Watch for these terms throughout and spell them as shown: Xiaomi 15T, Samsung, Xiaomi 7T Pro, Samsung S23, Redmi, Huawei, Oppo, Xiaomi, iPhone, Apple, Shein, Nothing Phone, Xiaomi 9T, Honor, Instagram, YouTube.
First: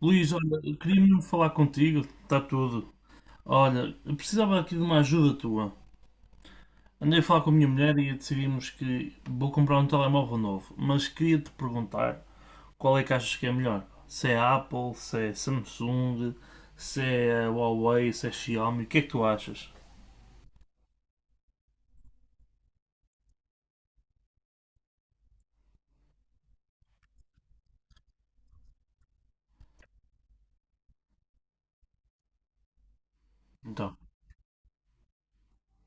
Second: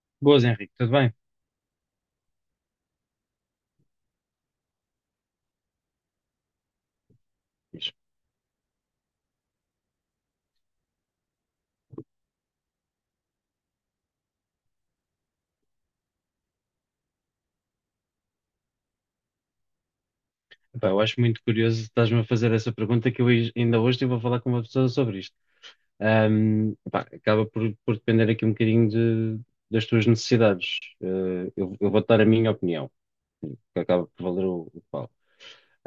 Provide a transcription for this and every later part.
Luís, Boas, olha, Henrique, tudo queria bem? mesmo falar contigo, está tudo. Olha, eu precisava aqui de uma ajuda tua. Andei a falar com a minha Fixe. mulher e decidimos que vou comprar um telemóvel novo, mas queria-te perguntar qual é que achas que é melhor? Se é Apple, se é Samsung, se é Huawei, se é Xiaomi, o que é que tu achas? Epá, eu acho muito curioso estás-me a fazer essa pergunta que ainda hoje estive a falar com uma pessoa sobre isto. Epá, acaba por depender aqui um bocadinho das tuas necessidades. Eu vou dar a minha opinião, que Então, acaba por valer o que vale.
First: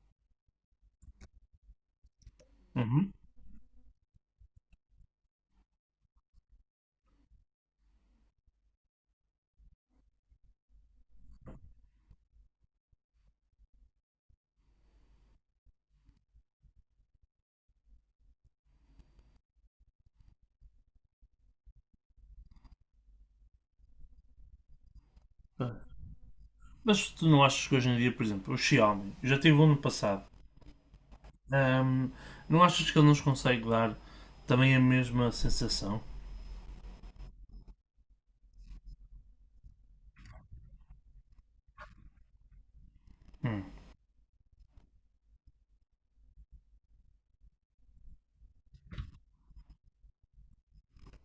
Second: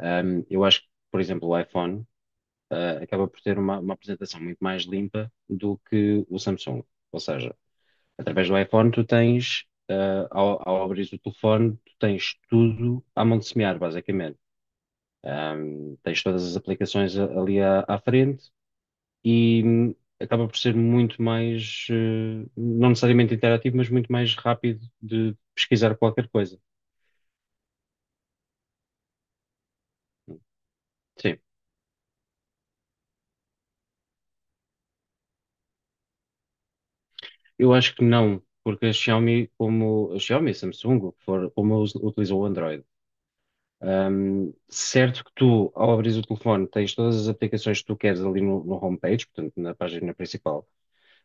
Eu acho que, por exemplo, o iPhone, uhum. acaba por ter uma apresentação muito mais limpa do que o Samsung. Ou seja, através do iPhone tu tens, ao abrir o telefone, tu tens tudo à mão de semear, basicamente. Tens todas as ali à frente e acaba por ser muito mais, não necessariamente interativo, mas muito mais rápido de Ah, pesquisar qualquer coisa. Mas tu não achas que hoje em dia, por exemplo, o Xiaomi, eu já tive um no passado, Sim, ahm, não achas que ele nos consegue dar também a mesma sensação? eu acho que não, porque a Xiaomi, como a Xiaomi, Samsung, o que for, como utiliza o Android, Hum, certo que tu, ao abrir o telefone, tens todas as aplicações que tu queres ali no homepage, portanto, na página principal,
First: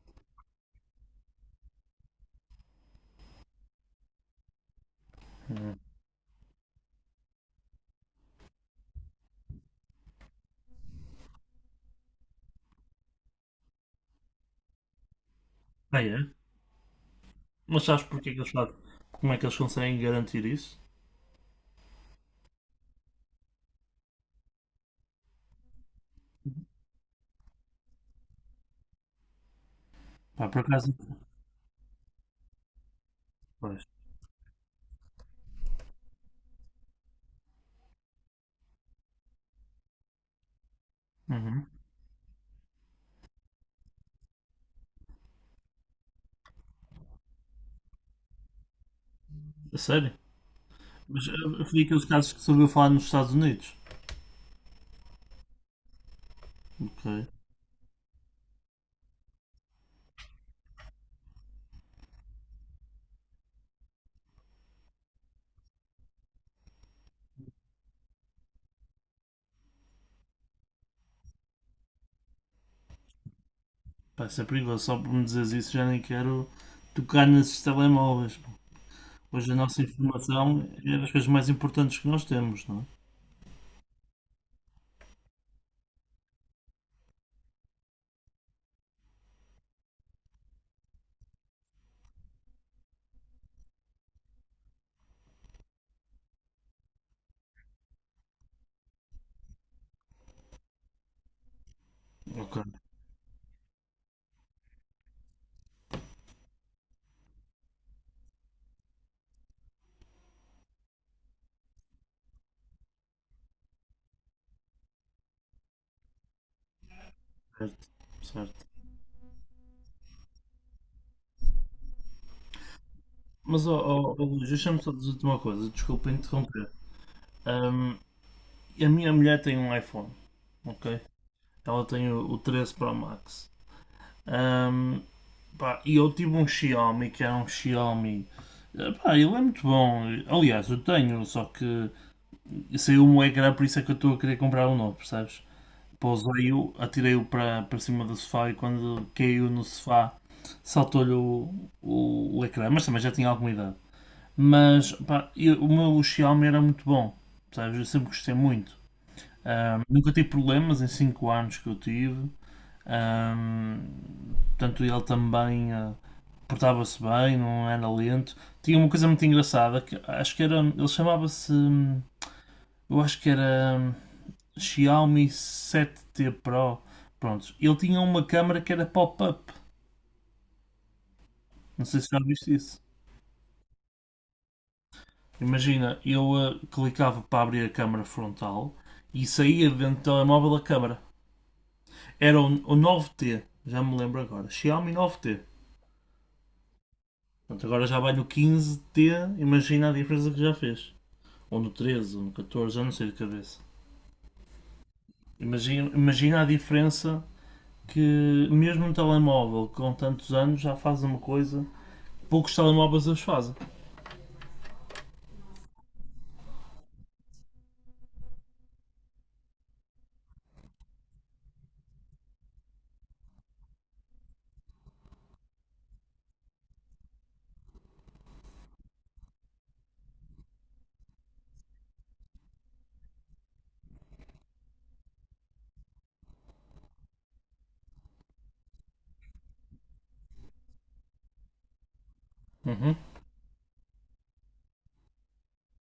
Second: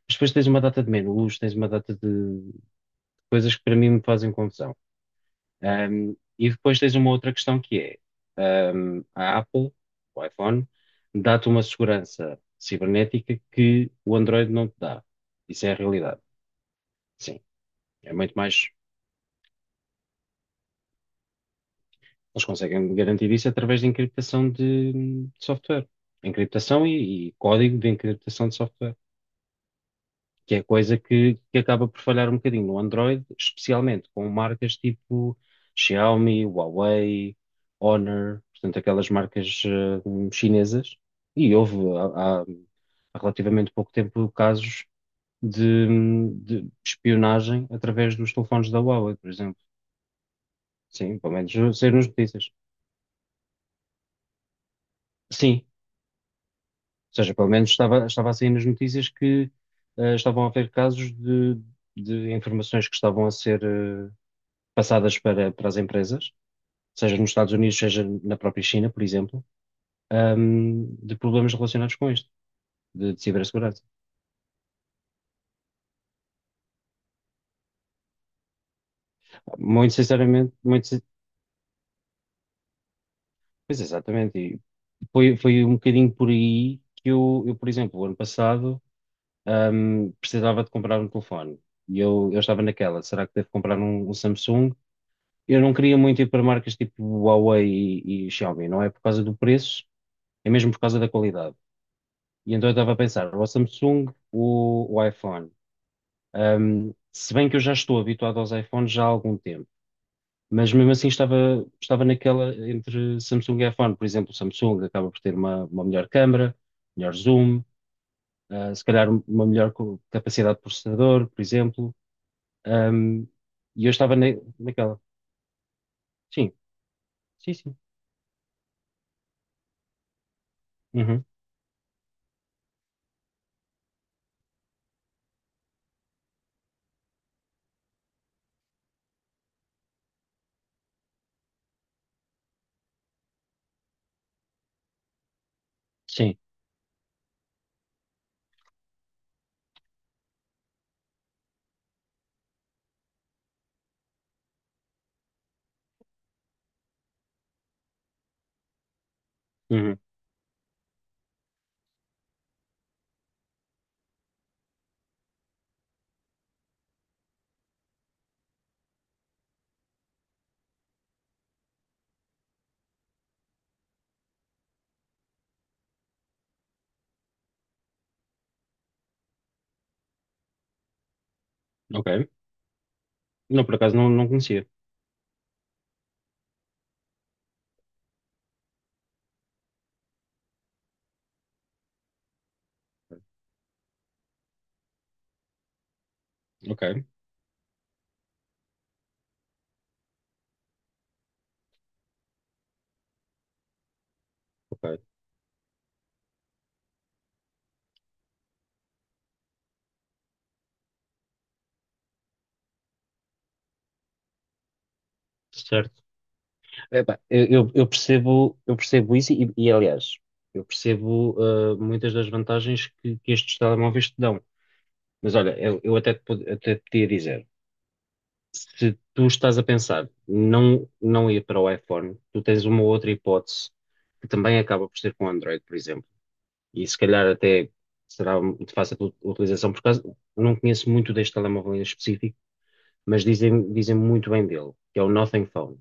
mas depois tens uma data de menus, tens uma data de coisas que para mim me fazem confusão. hum. Um, e depois tens uma outra questão que é, a Apple, o iPhone, dá-te uma segurança cibernética que o Android não te dá. Isso é a Ah, realidade. é? Sim, Mas sabes é porque é muito que eles mais. fazem? Como é que eles conseguem garantir isso? Eles conseguem garantir isso através de encriptação de software. Encriptação e código de encriptação de software. Pá, Que por é acaso. coisa que acaba por falhar um bocadinho no Android, Pois. especialmente com marcas tipo Xiaomi, Huawei, Honor, portanto, aquelas marcas chinesas. E Uhum. Há, há- há relativamente pouco tempo casos de espionagem através dos telefones da Huawei, por exemplo. A sério? Sim, Mas pelo menos foi saiu aqueles nas casos que notícias. se ouviu falar nos Estados Unidos. Sim, ou Ok. seja, pelo menos estava a sair nas notícias que estavam a haver casos de informações que estavam a ser passadas para as empresas, seja nos Estados Unidos, seja na própria China, por exemplo, de problemas relacionados com isto, de cibersegurança. Pá, isso é perigoso. Só por me dizeres isso já nem quero tocar nesses telemóveis. Hoje a nossa Muito sinceramente, informação é das coisas mais importantes que nós temos, não pois exatamente, e foi um bocadinho por aí que eu, por exemplo, o ano passado, precisava de comprar um telefone. E eu estava naquela, será que devo comprar um Samsung? Eu não queria muito ir para marcas tipo Huawei e Xiaomi, não é por causa do preço, é mesmo por causa da qualidade. é? E Ok. então eu estava a pensar, o Samsung, o iPhone. Se bem que eu já estou habituado aos iPhones já há algum tempo, mas mesmo assim estava naquela entre Samsung e iPhone. Por exemplo, o Samsung acaba por ter uma melhor câmara, melhor zoom, Certo. Certo. Se calhar uma melhor capacidade de processador, por exemplo. Um, Mas, ó, e eu ó, estava ó, na- Luís, deixa-me só naquela. dizer-te uma coisa. Desculpa Sim, interromper. sim, sim. Ahm, a minha mulher tem um iPhone, ok? Uhum, Ela tem o 13 Pro Max. Ahm, Pá, e eu tive um Xiaomi que era um Xiaomi. Pá, ele é muito bom. Aliás, eu tenho, só que saiu um ecrã, por isso é que eu estou a querer comprar um novo, percebes? sim. Pousei-o, atirei-o para cima do sofá e quando caiu no sofá saltou-lhe o ecrã, mas também já tinha alguma idade. Mas pá, o meu Xiaomi era muito bom, percebes? Eu sempre gostei muito. Ah, Uhum, nunca tive problemas em 5 anos que eu tive. Portanto, ele também portava-se bem, não era lento. Tinha uma coisa muito engraçada que acho que era. Ele chamava-se. Eu acho que era Xiaomi 7T Pro. Prontos. Ele tinha uma câmera que era pop-up. Não sei ok. se já viste isso. Não, por acaso não, não conhecia. Imagina, eu clicava para abrir a câmera frontal e saía dentro do telemóvel a câmera. Era o 9T, já me lembro agora. Xiaomi 9T. Ok, Portanto, agora já vale o 15T, imagina a diferença que já fez. Ou no 13, ou no 14, já não sei de cabeça. ok. Imagina a diferença que mesmo um telemóvel com tantos anos já faz uma coisa poucos telemóveis as fazem. Certo. Epá, eu percebo isso aliás, eu percebo muitas das vantagens que estes telemóveis te dão. Mas olha, eu até, te, pod- até te podia dizer, se tu estás a pensar não, não ir para o iPhone, tu tens uma outra hipótese que também acaba por ser com Android, por exemplo. E se calhar até será de fácil utilização, por causa, não conheço muito deste telemóvel em específico, Uhum. mas dizem muito bem dele, que é o Nothing Phone.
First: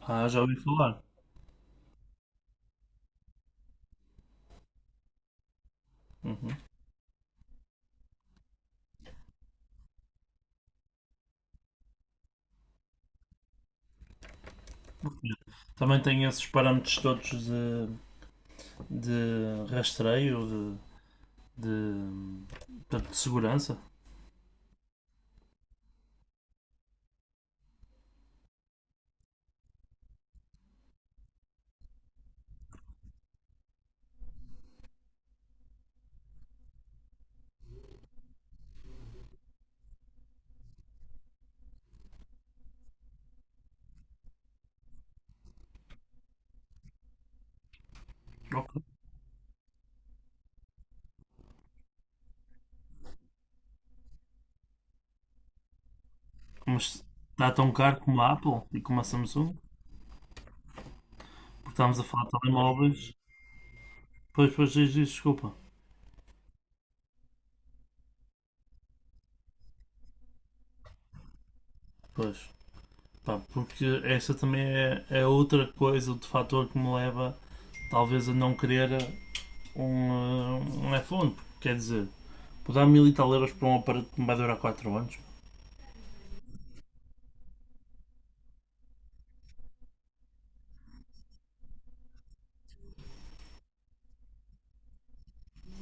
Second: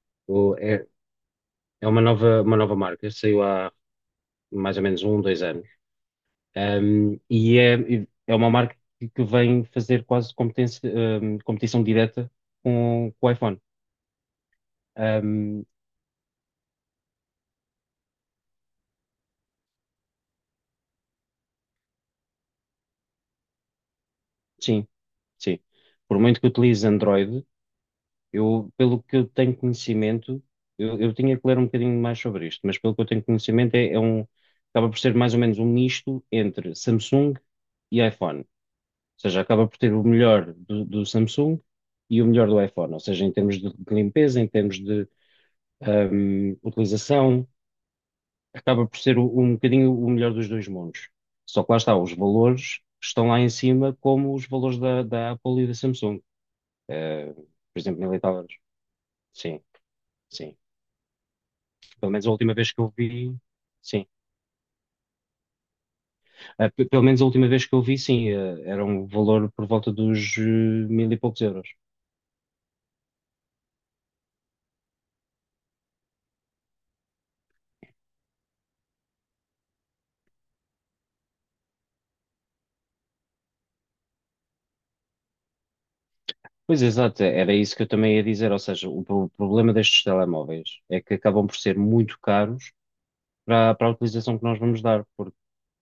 Ah, já ouvi É, falar. é uma nova marca, saiu mais ou menos um, dois anos. Uhum. É, é uma marca que vem fazer quase competência, competição direta com o iPhone. Um, Também tem esses parâmetros todos de rastreio, de, de segurança. sim, sim. Por muito que utilize Android, eu, pelo que eu tenho conhecimento, eu tinha que ler um bocadinho mais sobre isto, mas pelo que eu tenho conhecimento, acaba por ser mais ou menos um misto entre Samsung e iPhone. Ou seja, acaba por ter o melhor do Samsung e o melhor do iPhone. Ou seja, em termos de limpeza, em termos utilização, Ok. acaba por ser um bocadinho o melhor dos dois mundos. Só que lá está, os valores estão lá em cima, como os valores da Apple e da Samsung. Mas Eh, está tão por caro exemplo, mil como e a tal euros. Apple e como a Samsung. Sim, sim. Porque estamos a Pelo falar menos de a última vez que eu telemóveis. vi, sim. Pois, pois, diz, diz, desculpa. Ah, pelo menos a última vez que eu vi, sim, era um valor por volta dos mil e poucos euros. Pois. Pá, porque essa também é, é outra coisa, outro fator que me leva talvez a não querer um, um iPhone. Porque, quer dizer, vou dar 1000 e tal € para um aparelho que me vai durar 4 anos. Pois exato, era isso que eu também ia dizer. Ou seja, o problema destes telemóveis é que acabam por ser muito caros para a utilização que nós vamos dar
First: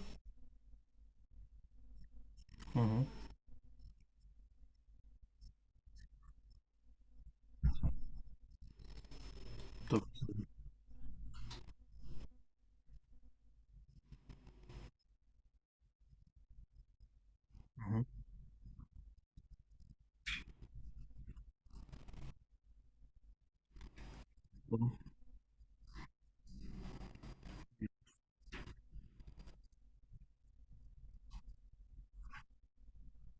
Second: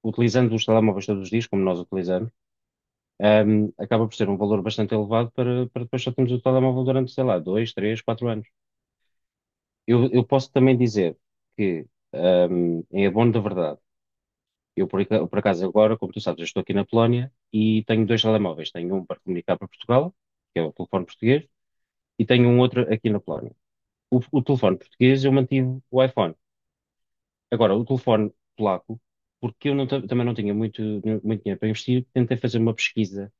utilizando os telemóveis todos os dias, como nós utilizamos, Uhum. Acaba por ser um valor bastante elevado para depois só termos o telemóvel durante, sei lá, dois, três, quatro anos. Tô- Eu posso também dizer que, em abono da verdade, por acaso agora, como tu sabes, eu estou aqui na Polónia e uhum. tenho dois telemóveis. Tenho um para comunicar para Portugal, que é o telefone português, e tenho um outro aqui na Polónia. O telefone Bom, português eu mantive o iPhone. Agora, o telefone polaco, porque eu também não tinha muito dinheiro para investir, tentei fazer uma pesquisa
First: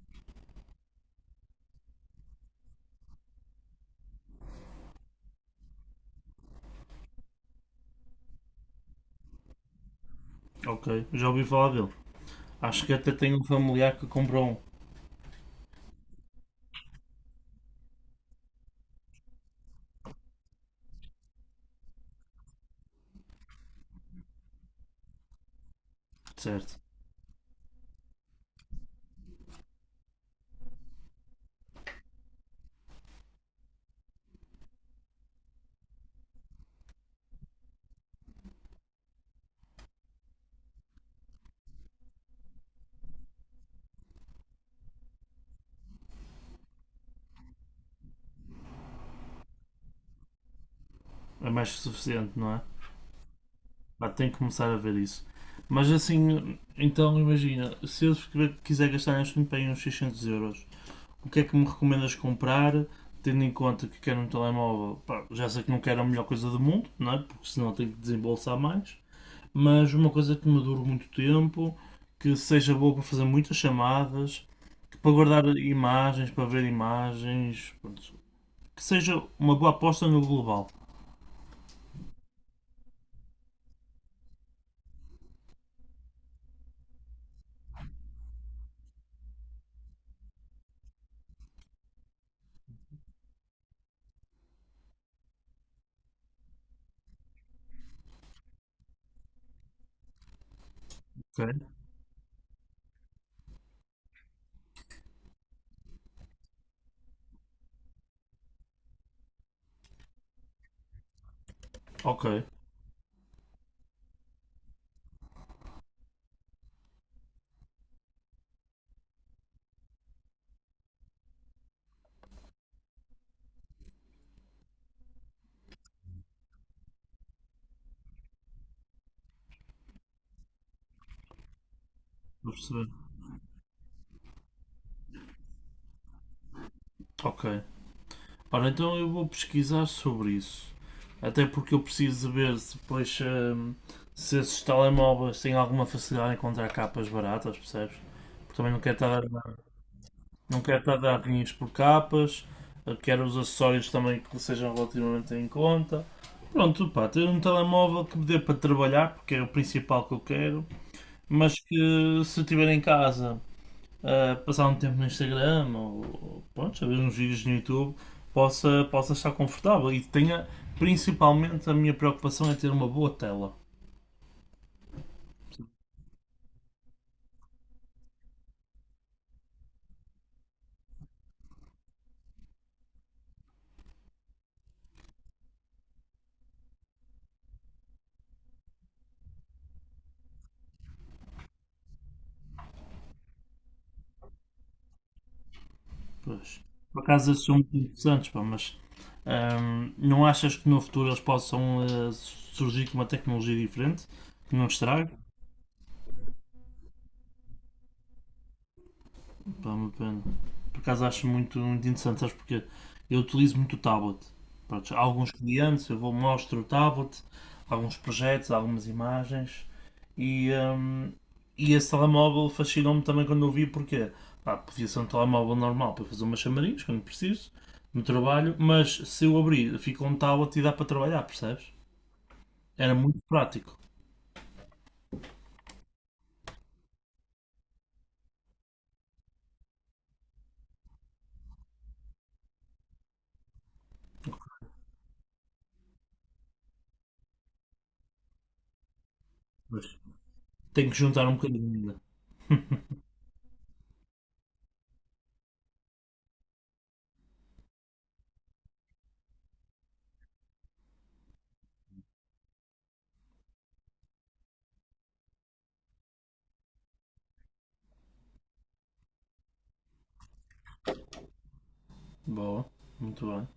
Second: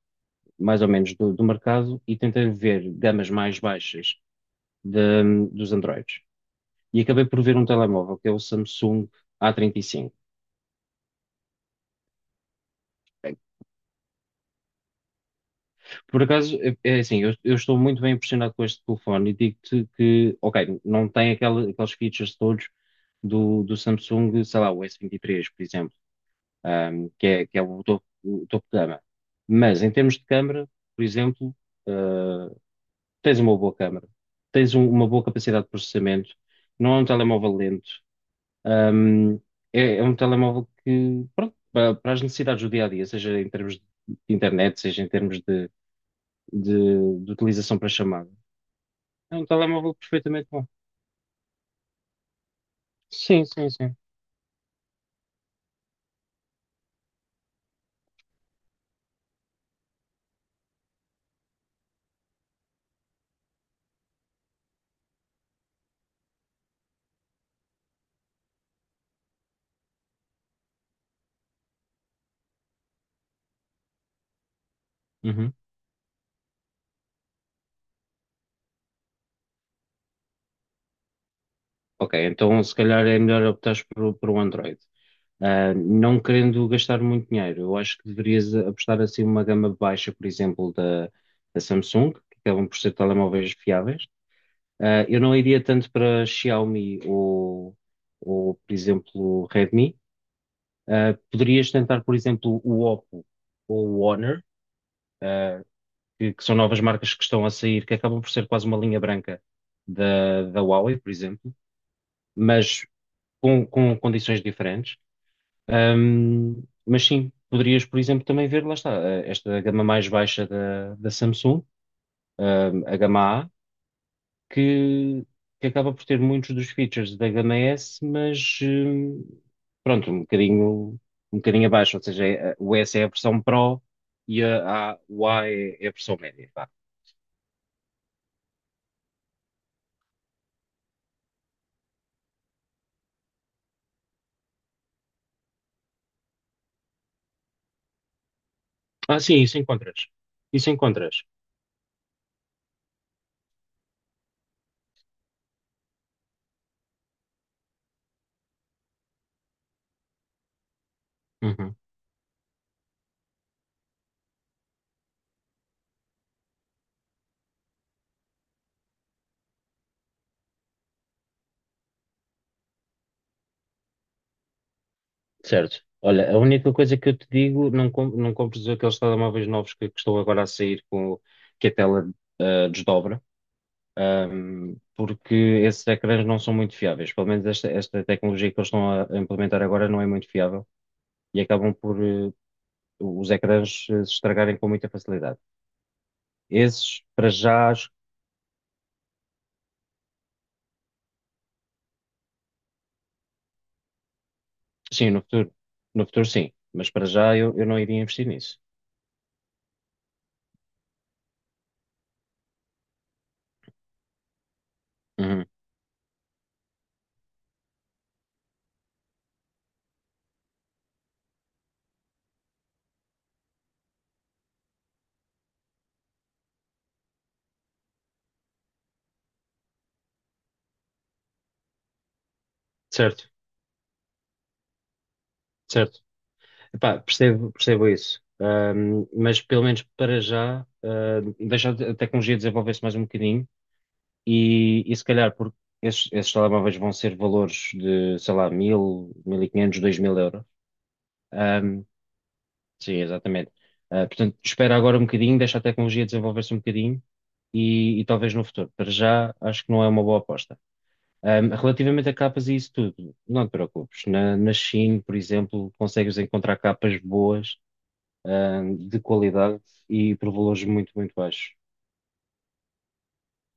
mais ou menos do mercado e tentei ver gamas mais baixas dos Androids. E acabei por ver um telemóvel que é o Samsung A35. ok, já ouvi falar dele. Acho que até tenho um familiar que comprou um. Por acaso, é é assim, eu estou muito bem impressionado com este telefone e digo-te que, ok, não tem aquela, aqueles features todos do Samsung, sei lá, o S23, por exemplo, Certo. Que é o topo de gama. Mas em termos de câmara, por exemplo, ah, tens uma boa câmara, tens uma boa capacidade de processamento, não é um telemóvel lento, hum, é, é um telemóvel que, pronto, as necessidades do dia a dia, seja em termos de internet, seja em termos de, de utilização para chamada, é um telemóvel perfeitamente bom. É mais que suficiente, não é? Sim, sim, sim. Pá, tenho que começar a ver isso. Mas assim, então imagina, se eu quiser gastar neste momento aí uns 600 euros, o que é que me recomendas comprar, tendo em conta que quero um telemóvel, pá, já sei que não quero a melhor coisa do mundo, não é? Porque senão tenho que desembolsar mais, mas uma coisa que me dure muito tempo, que seja boa para fazer muitas chamadas, que para guardar Uhum. imagens, para ver imagens, pronto, que seja uma boa aposta no global. Ok, então se calhar é melhor optar por um Android. Ah, não querendo gastar muito dinheiro, eu acho que deverias apostar assim uma gama baixa, por exemplo, da Samsung, que acabam por ser telemóveis fiáveis. Ah, eu não iria tanto para Xiaomi ou, por exemplo, Redmi. Ah, poderias Ok. tentar, por exemplo, o Oppo ou o Honor, ah, que são novas marcas que estão a sair, que acabam por ser quase uma linha branca da Huawei, por exemplo, Ok, mas com condições diferentes. Mas sim, poderias, por exemplo, também ver, lá está, ah, esta gama mais baixa da Samsung, a gama A, que, que acaba por ter muitos dos features da gama S, mas pronto, um bocadinho abaixo, ou seja, estou a o S perceber. é a versão Pro e o A é, é a versão média, vá. Ok. Ora, então eu vou pesquisar sobre isso. Até porque eu preciso de ver se depois se esses telemóveis têm alguma facilidade em encontrar capas baratas, percebes? Porque também não quero estar Ah, a sim, dar, isso encontras. não Isso quero estar a dar encontras. rinhas por capas, eu quero os acessórios também que sejam relativamente em conta. Pronto, pá, ter um telemóvel que me dê para trabalhar, porque é o principal que eu quero, mas que Uhum. se eu estiver em casa passar um tempo no Instagram ou, pronto, a ver uns vídeos no YouTube, possa estar confortável e tenha principalmente a minha preocupação é ter uma boa tela. Certo. Olha, a única coisa que eu te digo, não, não compres aqueles telemóveis novos que estão agora a sair com que a tela desdobra. Porque esses ecrãs não são muito fiáveis. Pelo menos esta tecnologia que eles estão a implementar agora não é muito fiável e acabam por os ecrãs se estragarem com muita facilidade. Pois. Por Esses, para acaso esses são já, muito acho interessantes, pá, mas não achas que no futuro eles possam surgir com uma tecnologia diferente que não que estrague? sim, no futuro, no futuro sim, mas para já eu não iria investir nisso. Pá, uma pena. Por acaso acho muito, muito interessante, sabes porque eu utilizo muito o tablet. Pronto, há alguns Uhum. clientes, eu vou mostro o tablet, alguns projetos, algumas imagens e e esse telemóvel fascinou-me também quando eu vi porque pá, podia ser um telemóvel normal para fazer umas chamarinhas quando preciso, no trabalho, mas se eu abrir, fica um tablet e dá para trabalhar, percebes? Era muito Certo, prático. certo. Epá, percebo, percebo isso. Mas pelo menos para já, deixar a tecnologia desenvolver-se mais um bocadinho. E se calhar, porque esses telemóveis vão ser valores de, sei lá, mil, 1500, Mas 2000 euros. tenho que juntar um bocadinho Ahm, ainda. sim, exatamente. Ah, portanto, espera agora um bocadinho, deixa a tecnologia desenvolver-se um bocadinho e talvez no futuro. Para já, acho que não é uma boa aposta. Relativamente a capas e isso tudo, não te preocupes. Na Shein, por exemplo, consegues encontrar capas boas, de qualidade e por valores muito, muito baixos. Boa, muito bem.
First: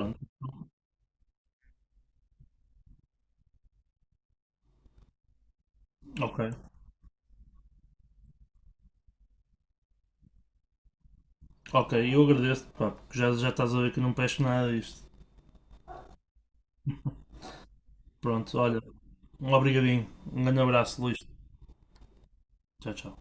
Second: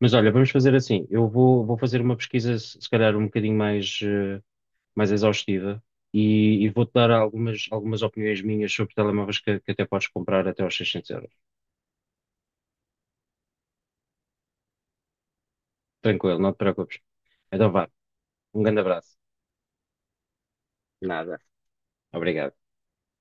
Mas olha, vamos fazer assim. Vou fazer uma pesquisa, se se calhar, um bocadinho mais, mais exaustiva ok. E vou-te dar algumas, algumas opiniões minhas sobre telemóveis que até podes comprar até aos 600 euros. Ok, eu agradeço-te, pá, porque já, já estás a ver que não peço nada disto. Tranquilo, não te preocupes. Então vá, Pronto, um olha, grande abraço. um obrigadinho, um grande abraço, Luís. Nada. Obrigado. Tchau, tchau.